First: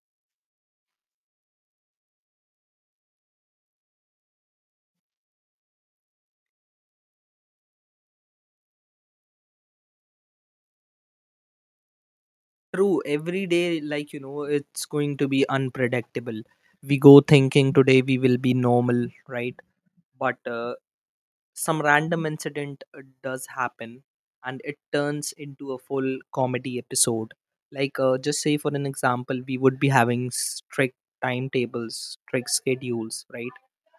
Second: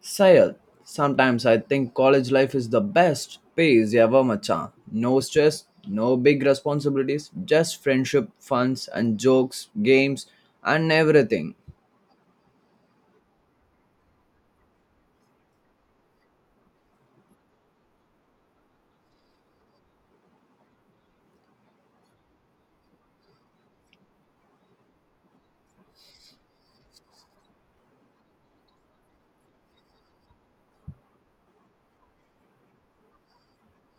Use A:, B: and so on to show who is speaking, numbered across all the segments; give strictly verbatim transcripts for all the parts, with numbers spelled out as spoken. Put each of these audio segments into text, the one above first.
A: Sayed, sometimes I think college life is the best phase ever, macha. No stress, no big responsibilities, just friendship, funs, and jokes, games, and everything.
B: True, every day, like, you know, it's going to be unpredictable. We go thinking today we will be normal, right? But uh, some random incident uh, does happen, and it turns into a full comedy episode. Like uh, just say, for an example, we would be having strict timetables, strict schedules, right?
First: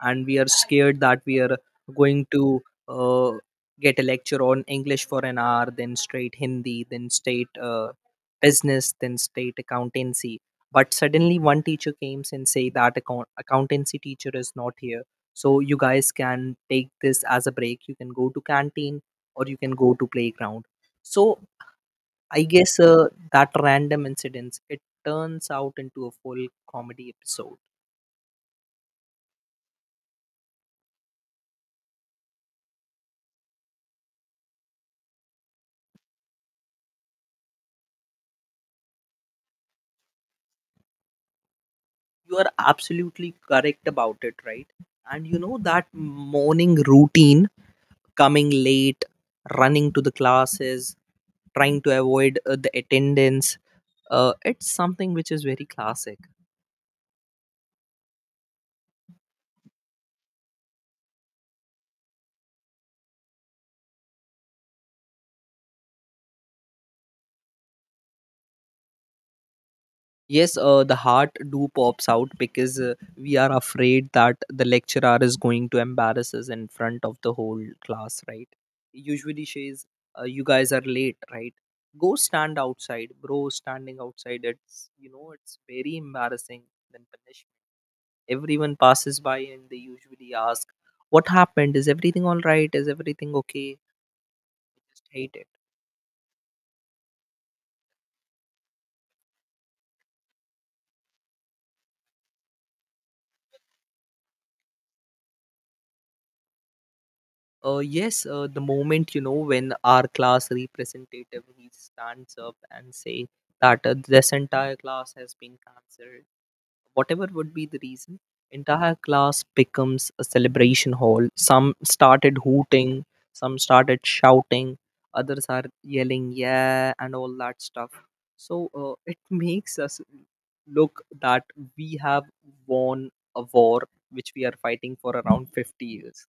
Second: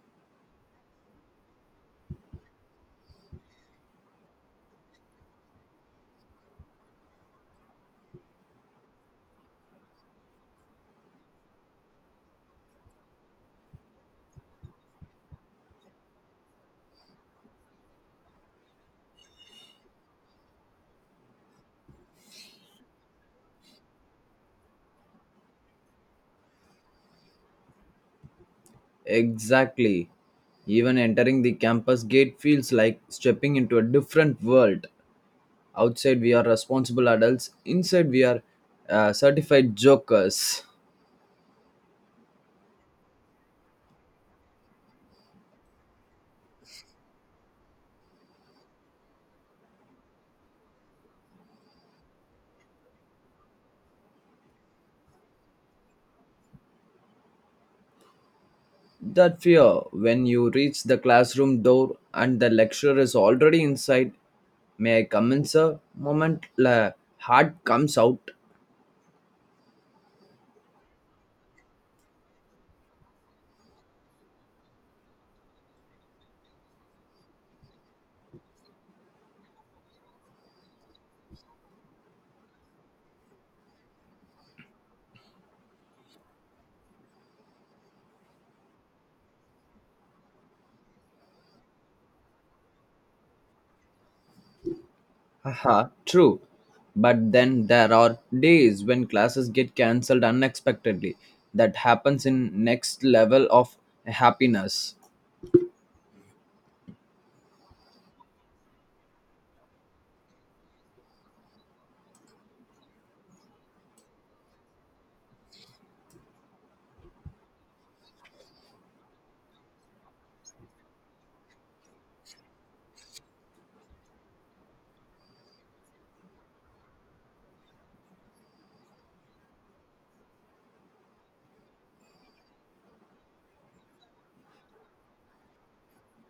B: And we are scared that we are going to uh, get a lecture on English for an hour, then straight Hindi, then straight uh, business, then straight accountancy. But suddenly one teacher comes and say that account- accountancy teacher is not here, so you guys can take this as a break. You can go to canteen or you can go to playground. So I guess uh, that random incidents, it turns out into a full comedy episode.
A: Exactly. Even entering the campus gate feels like stepping into a different world. Outside, we are responsible adults, inside, we are uh, certified jokers.
B: You are absolutely correct about it, right? And you know that morning routine, coming late, running to the classes, trying to avoid uh, the attendance. Uh, it's something which is very classic.
A: That fear when you reach the classroom door and the lecturer is already inside. May I come in, sir? Moment, la heart comes out.
B: Yes, uh, the heart do pops out, because uh, we are afraid that the lecturer is going to embarrass us in front of the whole class, right? Usually she is, uh, you guys are late, right? Go stand outside, bro. Standing outside, it's you know, it's very embarrassing than punishment. Everyone passes by and they usually ask, "What happened? Is everything all right? Is everything okay?" I just hate it.
A: Haha, true. But then there are days when classes get cancelled unexpectedly. That happens in next level of happiness.
B: Uh, yes, uh, the moment you know when our class representative, he stands up and say that uh, this entire class has been cancelled, whatever would be the reason. Entire class becomes a celebration hall. Some started hooting, some started shouting, others are yelling, yeah, and all that stuff. So uh, it makes us look that we have won a war which we are fighting for around fifty years.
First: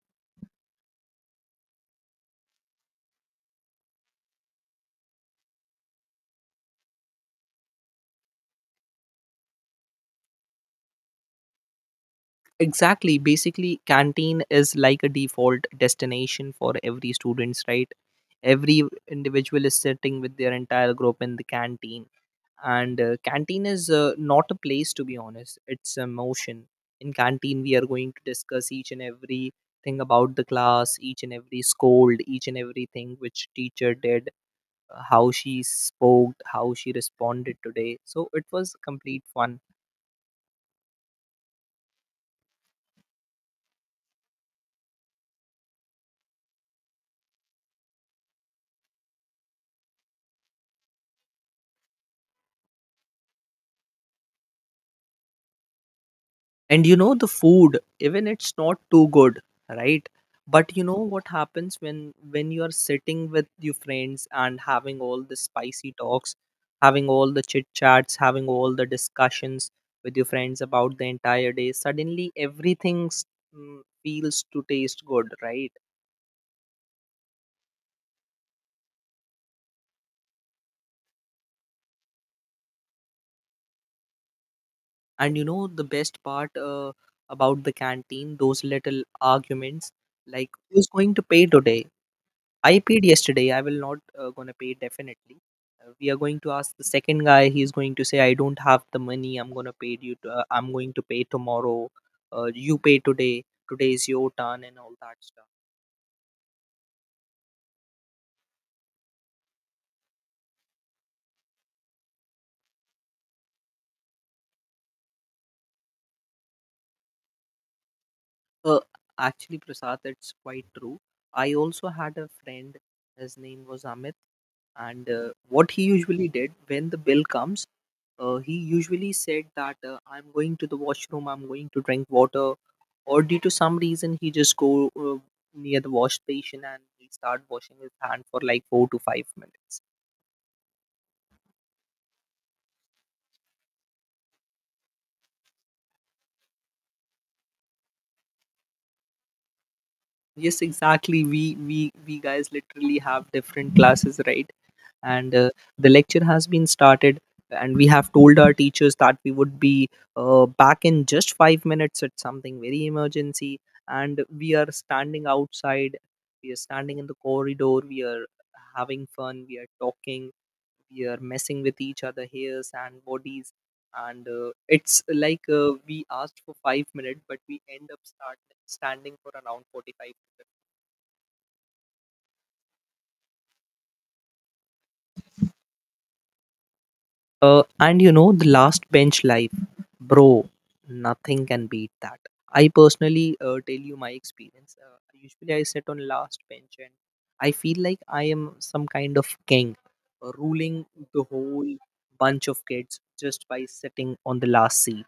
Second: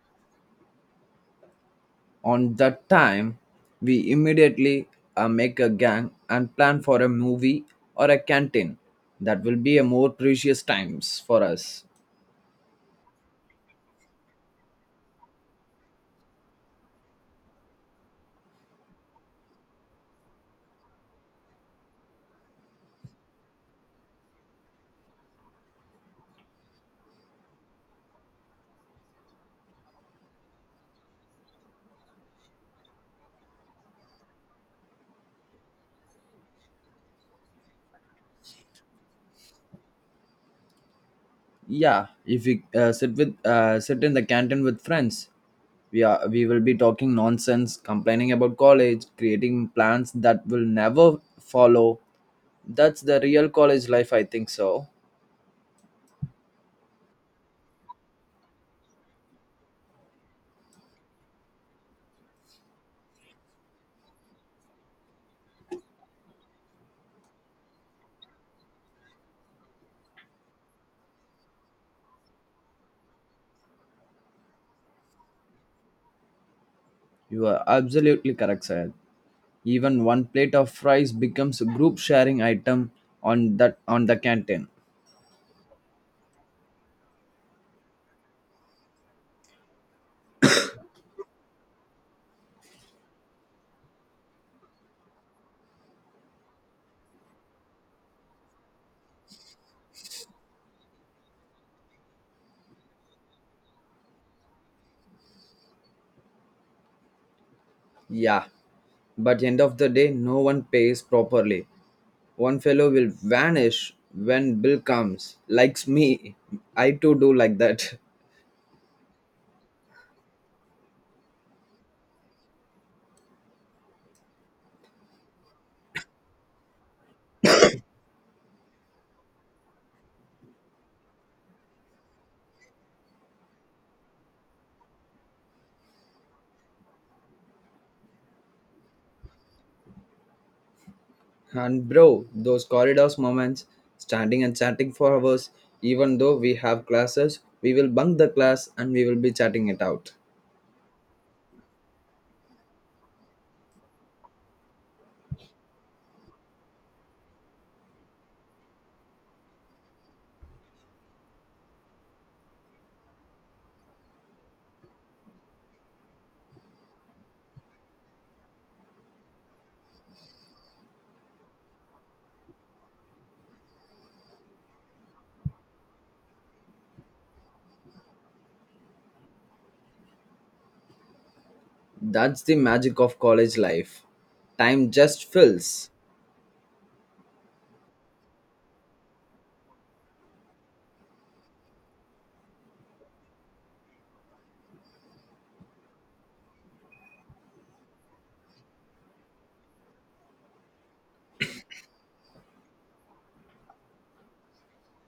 A: On that time, we immediately uh, make a gang and plan for a movie or a canteen. That will be a more precious times for us.
B: Exactly. Basically, canteen is like a default destination for every students, right? Every individual is sitting with their entire group in the canteen, and uh, canteen is uh, not a place, to be honest. It's a motion. In canteen, we are going to discuss each and every thing about the class, each and every scold, each and everything which teacher did, uh, how she spoke, how she responded today. So it was complete fun.
A: Yeah, if we uh, sit with uh, sit in the canteen with friends, we are we will be talking nonsense, complaining about college, creating plans that will never follow. That's the real college life, I think so.
B: And you know the food, even it's not too good, right? But you know what happens, when when you are sitting with your friends and having all the spicy talks, having all the chit chats, having all the discussions with your friends about the entire day, suddenly everything mm, feels to taste good, right?
A: You are absolutely correct, sir. Even one plate of fries becomes a group sharing item on that on the canteen.
B: And you know the best part uh, about the canteen, those little arguments, like who's going to pay today. I paid yesterday. I will not uh, gonna pay definitely. Uh, we are going to ask the second guy. He is going to say, "I don't have the money. I'm gonna pay you. To, uh, I'm going to pay tomorrow. Uh, you pay today. Today is your turn and all that stuff."
A: Yeah. But end of the day, no one pays properly. One fellow will vanish when bill comes. Likes me, I too do like that.
B: Uh, Actually, Prasad, it's quite true. I also had a friend. His name was Amit, and uh, what he usually did, when the bill comes, Uh, he usually said that uh, I'm going to the washroom, I'm going to drink water, or due to some reason he just go uh, near the wash station and he start washing his hand for like four to five minutes.
A: And bro, those corridors moments, standing and chatting for hours, even though we have classes, we will bunk the class and we will be chatting it out.
B: Yes, exactly. We we we guys literally have different classes, right? And uh, the lecture has been started, and we have told our teachers that we would be uh, back in just five minutes, at something very emergency. And we are standing outside, we are standing in the corridor, we are having fun, we are talking, we are messing with each other hairs and bodies. And uh, it's like uh, we asked for five minutes, but we end up start standing for around forty-five.
A: That's the magic of college life. Time just fills.
B: Uh, and you know, the last bench life, bro, nothing can beat that. I personally uh, tell you my experience. Uh, usually, I sit on last bench and I feel like I am some kind of king, uh, ruling the whole bunch of kids just by sitting on the last seat.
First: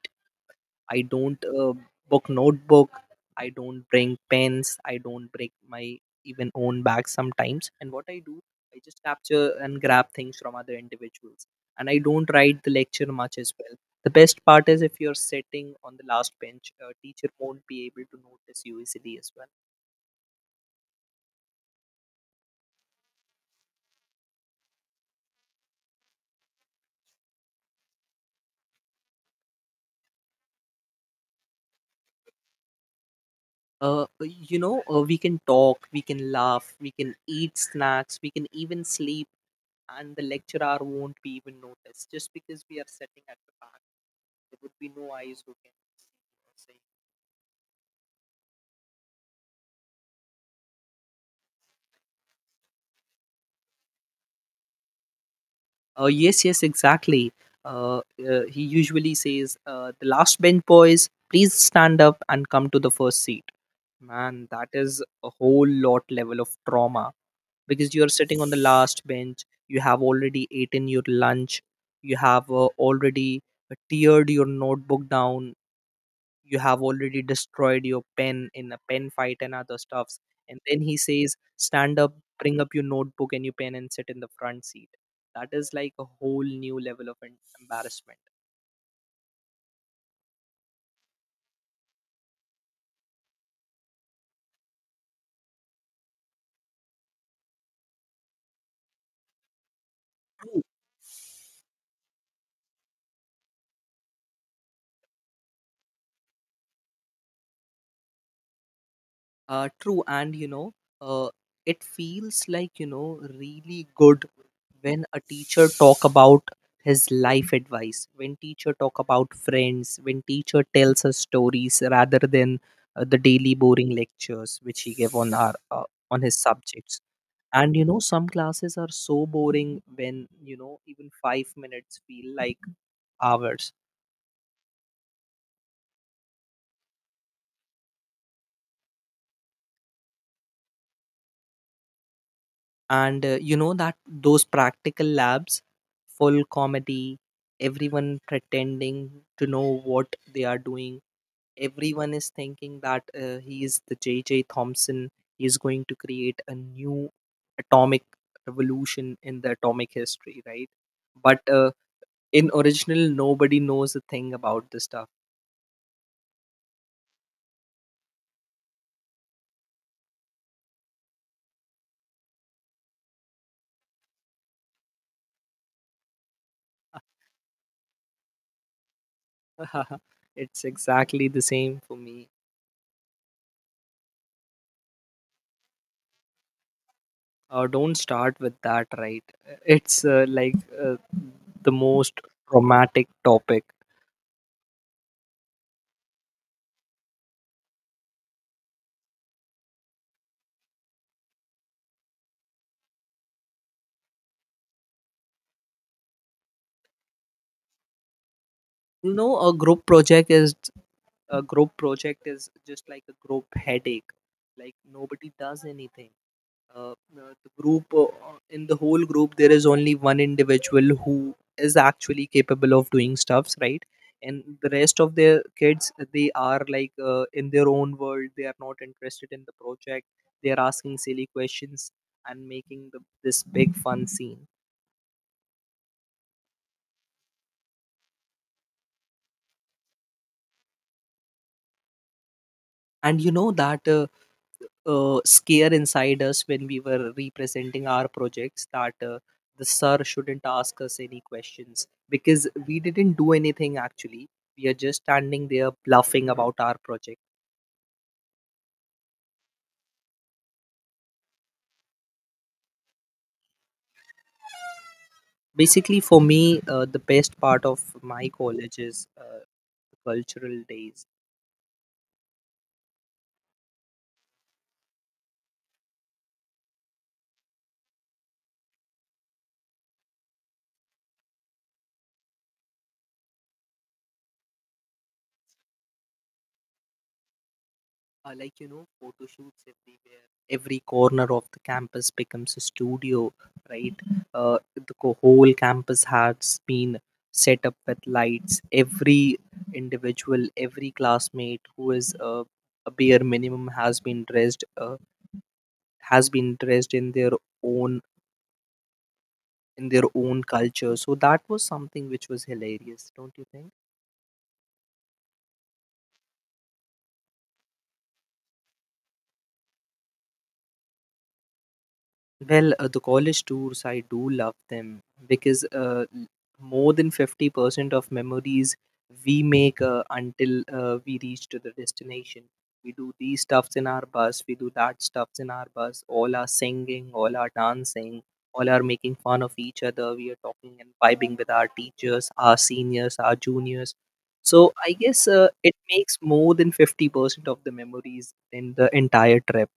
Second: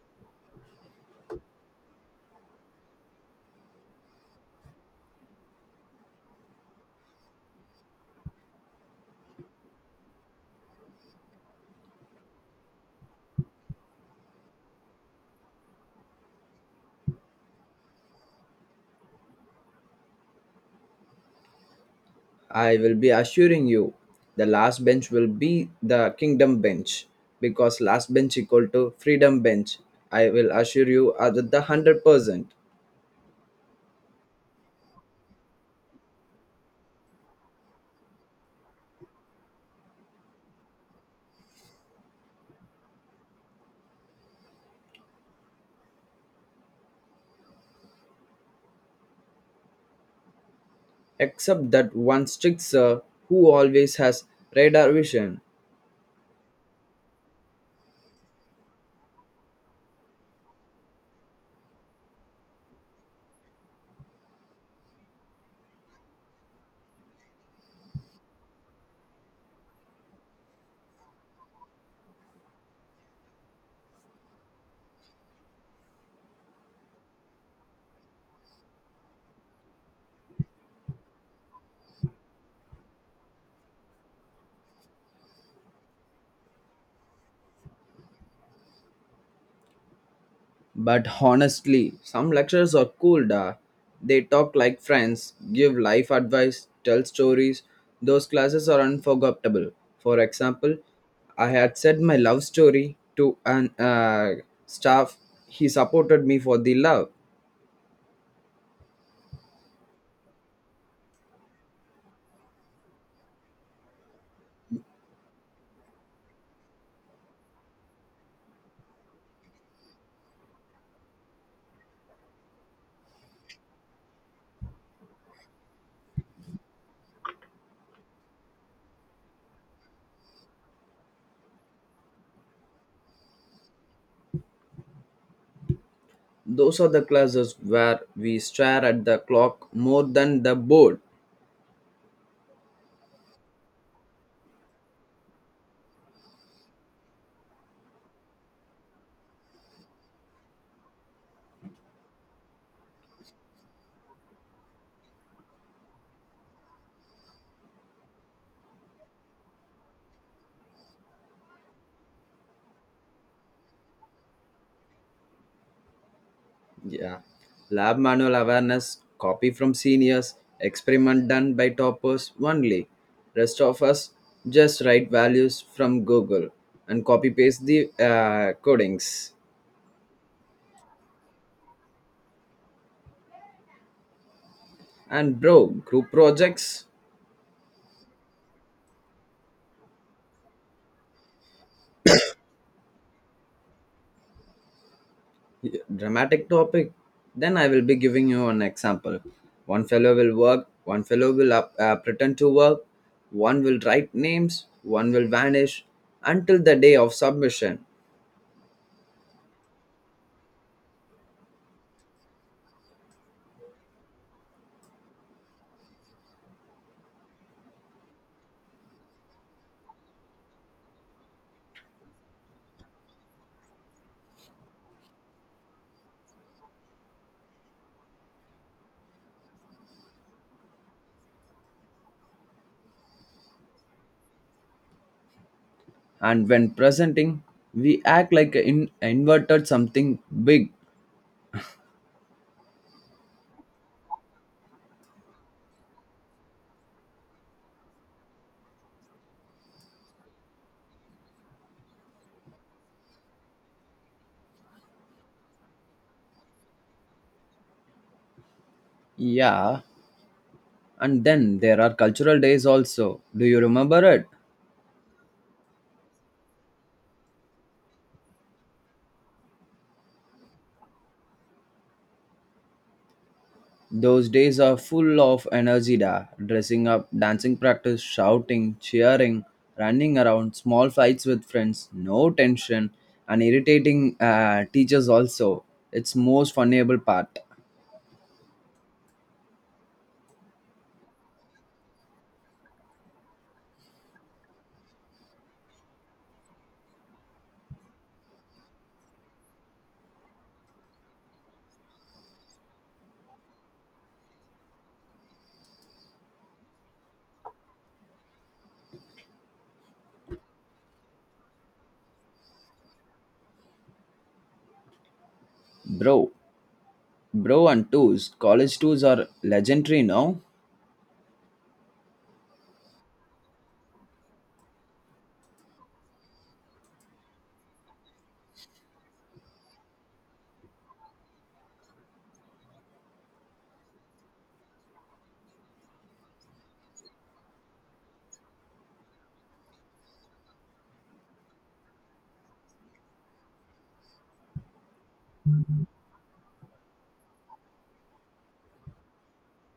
B: I don't uh, book notebook. I don't bring pens. I don't bring my even own bag sometimes. And what I do, I just capture and grab things from other individuals. And I don't write the lecture much as well. The best part is, if you're sitting on the last bench, a teacher won't be able to notice you easily as well.
A: I will be assuring you, the last bench will be the kingdom bench because last bench equal to freedom bench. I will assure you other the hundred percent,
B: Uh, uh, you know, uh, we can talk, we can laugh, we can eat snacks, we can even sleep, and the lecturer won't be even noticed, just because we are sitting at the back. There would be no eyes who can say,
A: except that one strict sir who always has radar vision.
B: uh, yes, yes, exactly. Uh, uh, he usually says, uh, the last bench boys, please stand up and come to the first seat. Man, that is a whole lot level of trauma because you're sitting on the last bench, you have already eaten your lunch, you have uh, already uh, teared your notebook down, you have already destroyed your pen in a pen fight and other stuffs. And then he says stand up, bring up your notebook and your pen and sit in the front seat. That is like a whole new level of em- embarrassment.
A: But honestly, some lecturers are cool, da. They talk like friends, give life advice, tell stories. Those classes are unforgettable. For example, I had said my love story to an uh, staff. He supported me for the love.
B: Uh, true. And you know, uh, it feels like you know really good when a teacher talk about his life advice. When teacher talk about friends. When teacher tells us stories rather than uh, the daily boring lectures which he gave on our uh, on his subjects. And you know, some classes are so boring, when you know even five minutes feel like hours.
A: Those are the classes where we stare at the clock more than the board.
B: And uh, you know that those practical labs, full comedy. Everyone pretending to know what they are doing. Everyone is thinking that uh, he is the J J Thompson, he is going to create a new atomic revolution in the atomic history, right? But uh, in original nobody knows a thing about this stuff.
A: Yeah. Lab manual awareness, copy from seniors, experiment done by toppers only. Rest of us just write values from Google and copy paste the uh, codings.
B: It's exactly the same for me.
A: And bro, group projects,
B: Uh, don't start with that, right? It's uh, like uh, the most traumatic topic.
A: yeah, dramatic topic. Then I will be giving you an example. One fellow will work, one fellow will up, uh, pretend to work, one will write names, one will vanish until the day of submission.
B: You know, a group project is a group project is just like a group headache. Like nobody does anything. uh, uh, the group uh, In the whole group, there is only one individual who is actually capable of doing stuffs, right? And the rest of their kids, they are like uh, in their own world, they are not interested in the project. They are asking silly questions and making the, this big fun scene.
A: And when presenting, we act like in inverted something big.
B: And you know that uh, uh, scare inside us when we were representing our projects, that uh, the sir shouldn't ask us any questions, because we didn't do anything actually. We are just standing there bluffing about our project.
A: Yeah, and then there are cultural days also. Do you remember it?
B: Basically, for me, uh, the best part of my college is uh, cultural days.
A: Those days are full of energy, da. Dressing up, dancing practice, shouting, cheering, running around, small fights with friends, no tension, and irritating uh, teachers also. It's most funable part.
B: Uh, like you know photo shoots everywhere, every corner of the campus becomes a studio, right? uh, the co- whole campus has been set up with lights. Every individual, every classmate who is uh, a bare minimum has been dressed uh, has been dressed in their own in their own culture. So that was something which was hilarious, don't you think?
A: Bro bro and tours, college tours are legendary now.
B: Well, uh, the college tours, I do love them, because uh, l- more than fifty percent of memories we make uh, until uh, we reach to the destination. We do these stuffs in our bus, we do that stuffs in our bus, all our singing, all our dancing, all our making fun of each other. We are talking and vibing with our teachers, our seniors, our juniors. So I guess uh, it makes more than fifty percent of the memories in the entire trip.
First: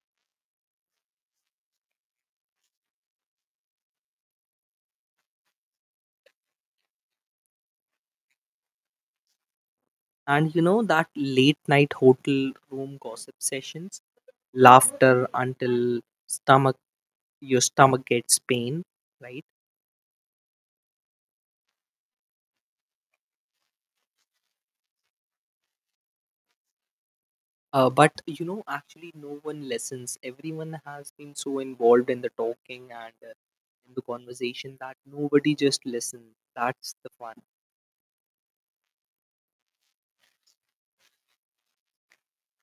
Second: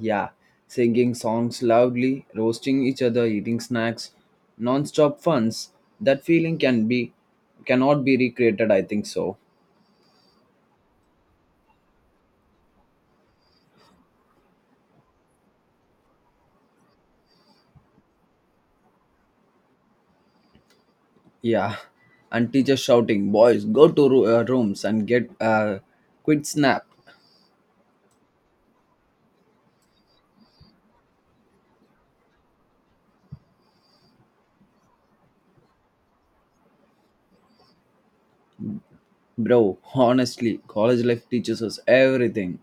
A: Yeah, singing songs loudly, roasting each other, eating snacks, non-stop funs. That feeling can be cannot be recreated, I think so.
B: And you know that late night hotel room gossip sessions, laughter until stomach your stomach gets pain, right?
A: Yeah, and teachers shouting, "Boys, go to ro- uh, rooms and get uh, quit snap,
B: Uh, but you know, actually, no one listens. Everyone has been so involved in the talking and uh, in the conversation that nobody just listens. That's the fun.
A: bro." Honestly, college life teaches us everything.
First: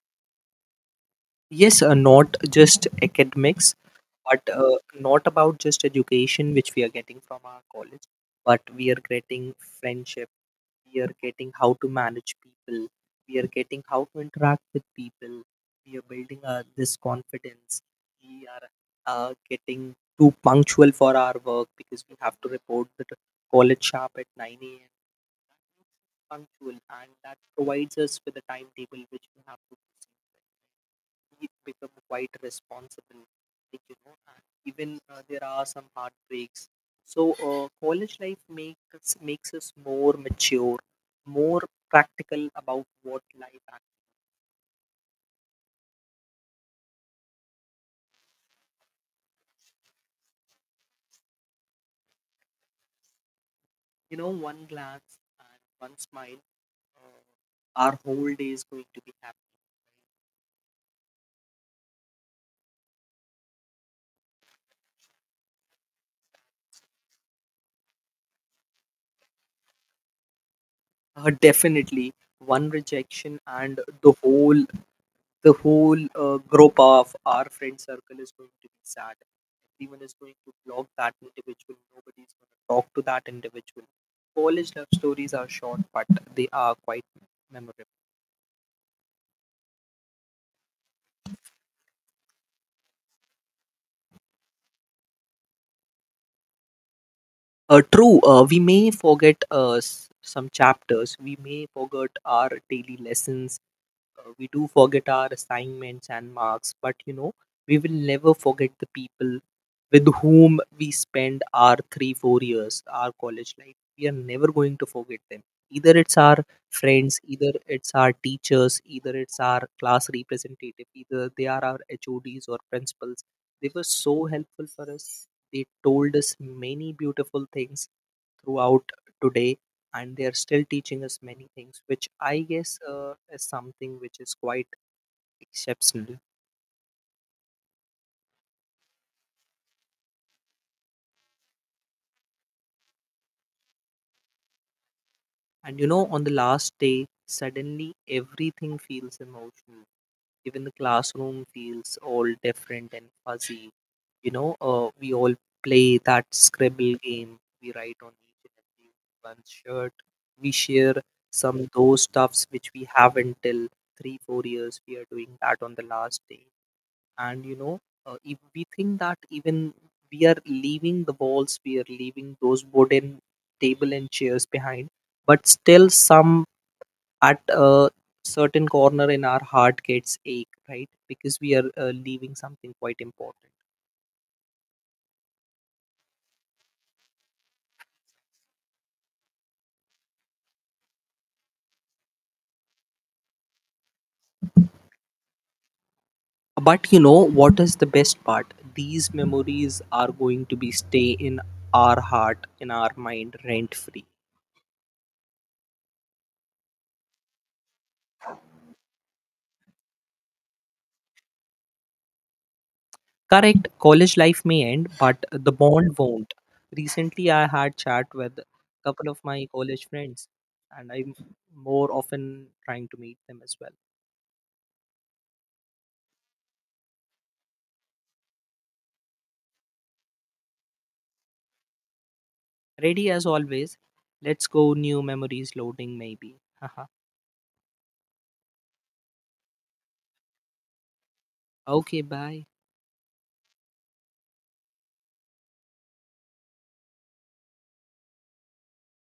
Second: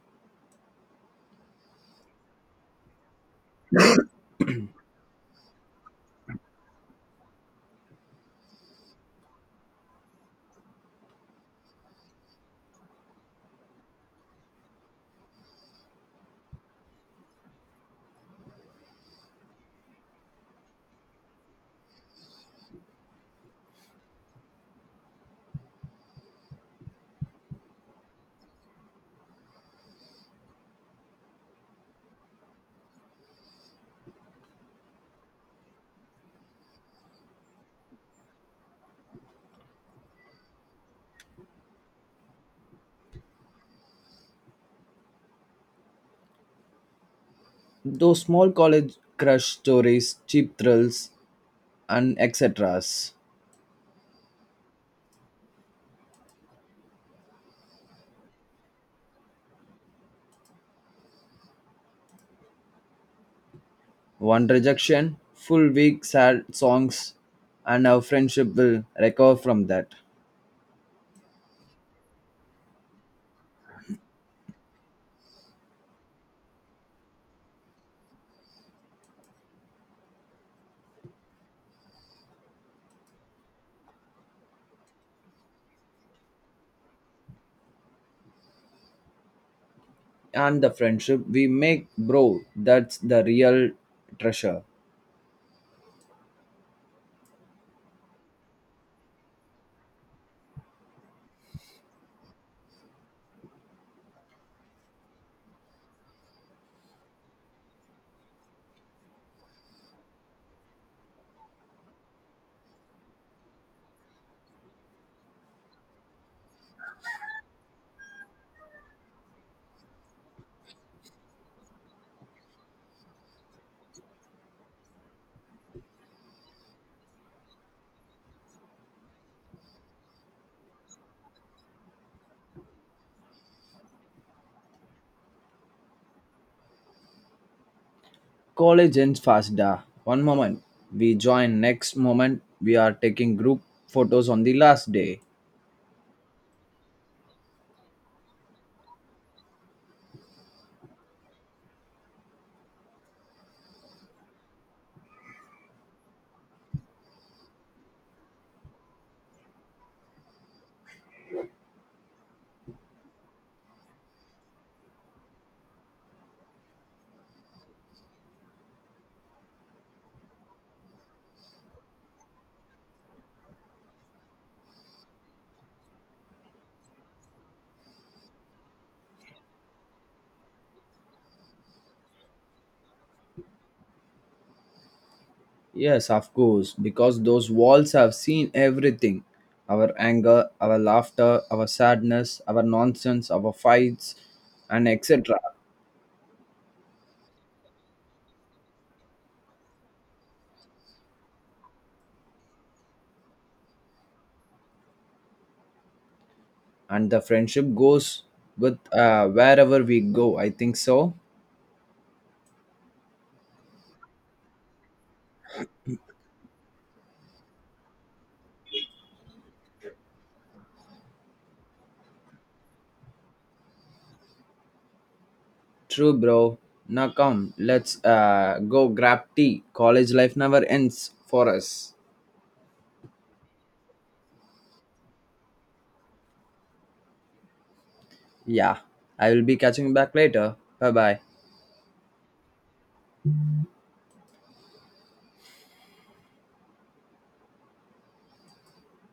B: Yes, uh, not just academics, but uh, not about just education which we are getting from our college, but we are getting friendship, we are getting how to manage people, we are getting how to interact with people, we are building uh, this confidence. We are uh, getting too punctual for our work because we have to report the college sharp at nine a m a.m. That makes us punctual, and that provides us with a timetable which we have to proceed with, right? We become quite responsible, like, you know, and even uh, there are some heartbreaks. So uh, college life makes makes us more mature, more practical about what life. act-
A: Those small college crush stories, cheap thrills, and et cetera.
B: You know, one glance and one smile, uh, our whole day is going to be happy.
A: One rejection, full week sad songs, and our friendship will recover from that.
B: Uh, definitely, one rejection and the whole the whole uh, group of our friend circle is going to be sad. Everyone is going to block that individual. Nobody is going to talk to that individual. College love stories are short, but they are quite memorable.
A: And the friendship we make, bro, that's the real treasure.
B: Uh, true. Uh, we may forget uh, s- some chapters. We may forget our daily lessons. Uh, we do forget our assignments and marks, but you know we will never forget the people with whom we spend our three four years, our college life. We are never going to forget them, either it's our friends, either it's our teachers, either it's our class representative, either they are our H O Ds or principals. They were so helpful for us. They told us many beautiful things throughout today, and they are still teaching us many things, which I guess uh, is something which is quite exceptional.
A: College ends fast, da. One moment, we join. Next moment, we are taking group photos on the last day.
B: And you know on the last day, suddenly everything feels emotional, even the classroom feels all different and fuzzy. You know uh, we all play that scribble game. We write on each and every one's shirt. We share some those stuffs which we haven't till three four years. We are doing that on the last day. And you know uh, if we think that, even we are leaving the walls, we are leaving those wooden table and chairs behind, but still some at a certain corner in our heart gets ache, right? Because we are uh, leaving something quite important.
A: Yes, of course, because those walls have seen everything, our anger, our laughter, our sadness, our nonsense, our fights, and et cetera
B: But you know what is the best part, these memories are going to be stay in our heart, in our mind, rent free.
A: And the friendship goes with, uh, wherever we go, I think so.
B: Correct, college life may end, but the bond won't. Recently, I had chat with a couple of my college friends, and I'm more often trying to meet them as well.
A: True, bro. Now come, let's uh, go grab tea. College life never ends for us.
B: Ready as always. Let's go. New memories loading, maybe. Haha.
A: Yeah, I will be catching you back later. Bye bye.
B: Okay, bye.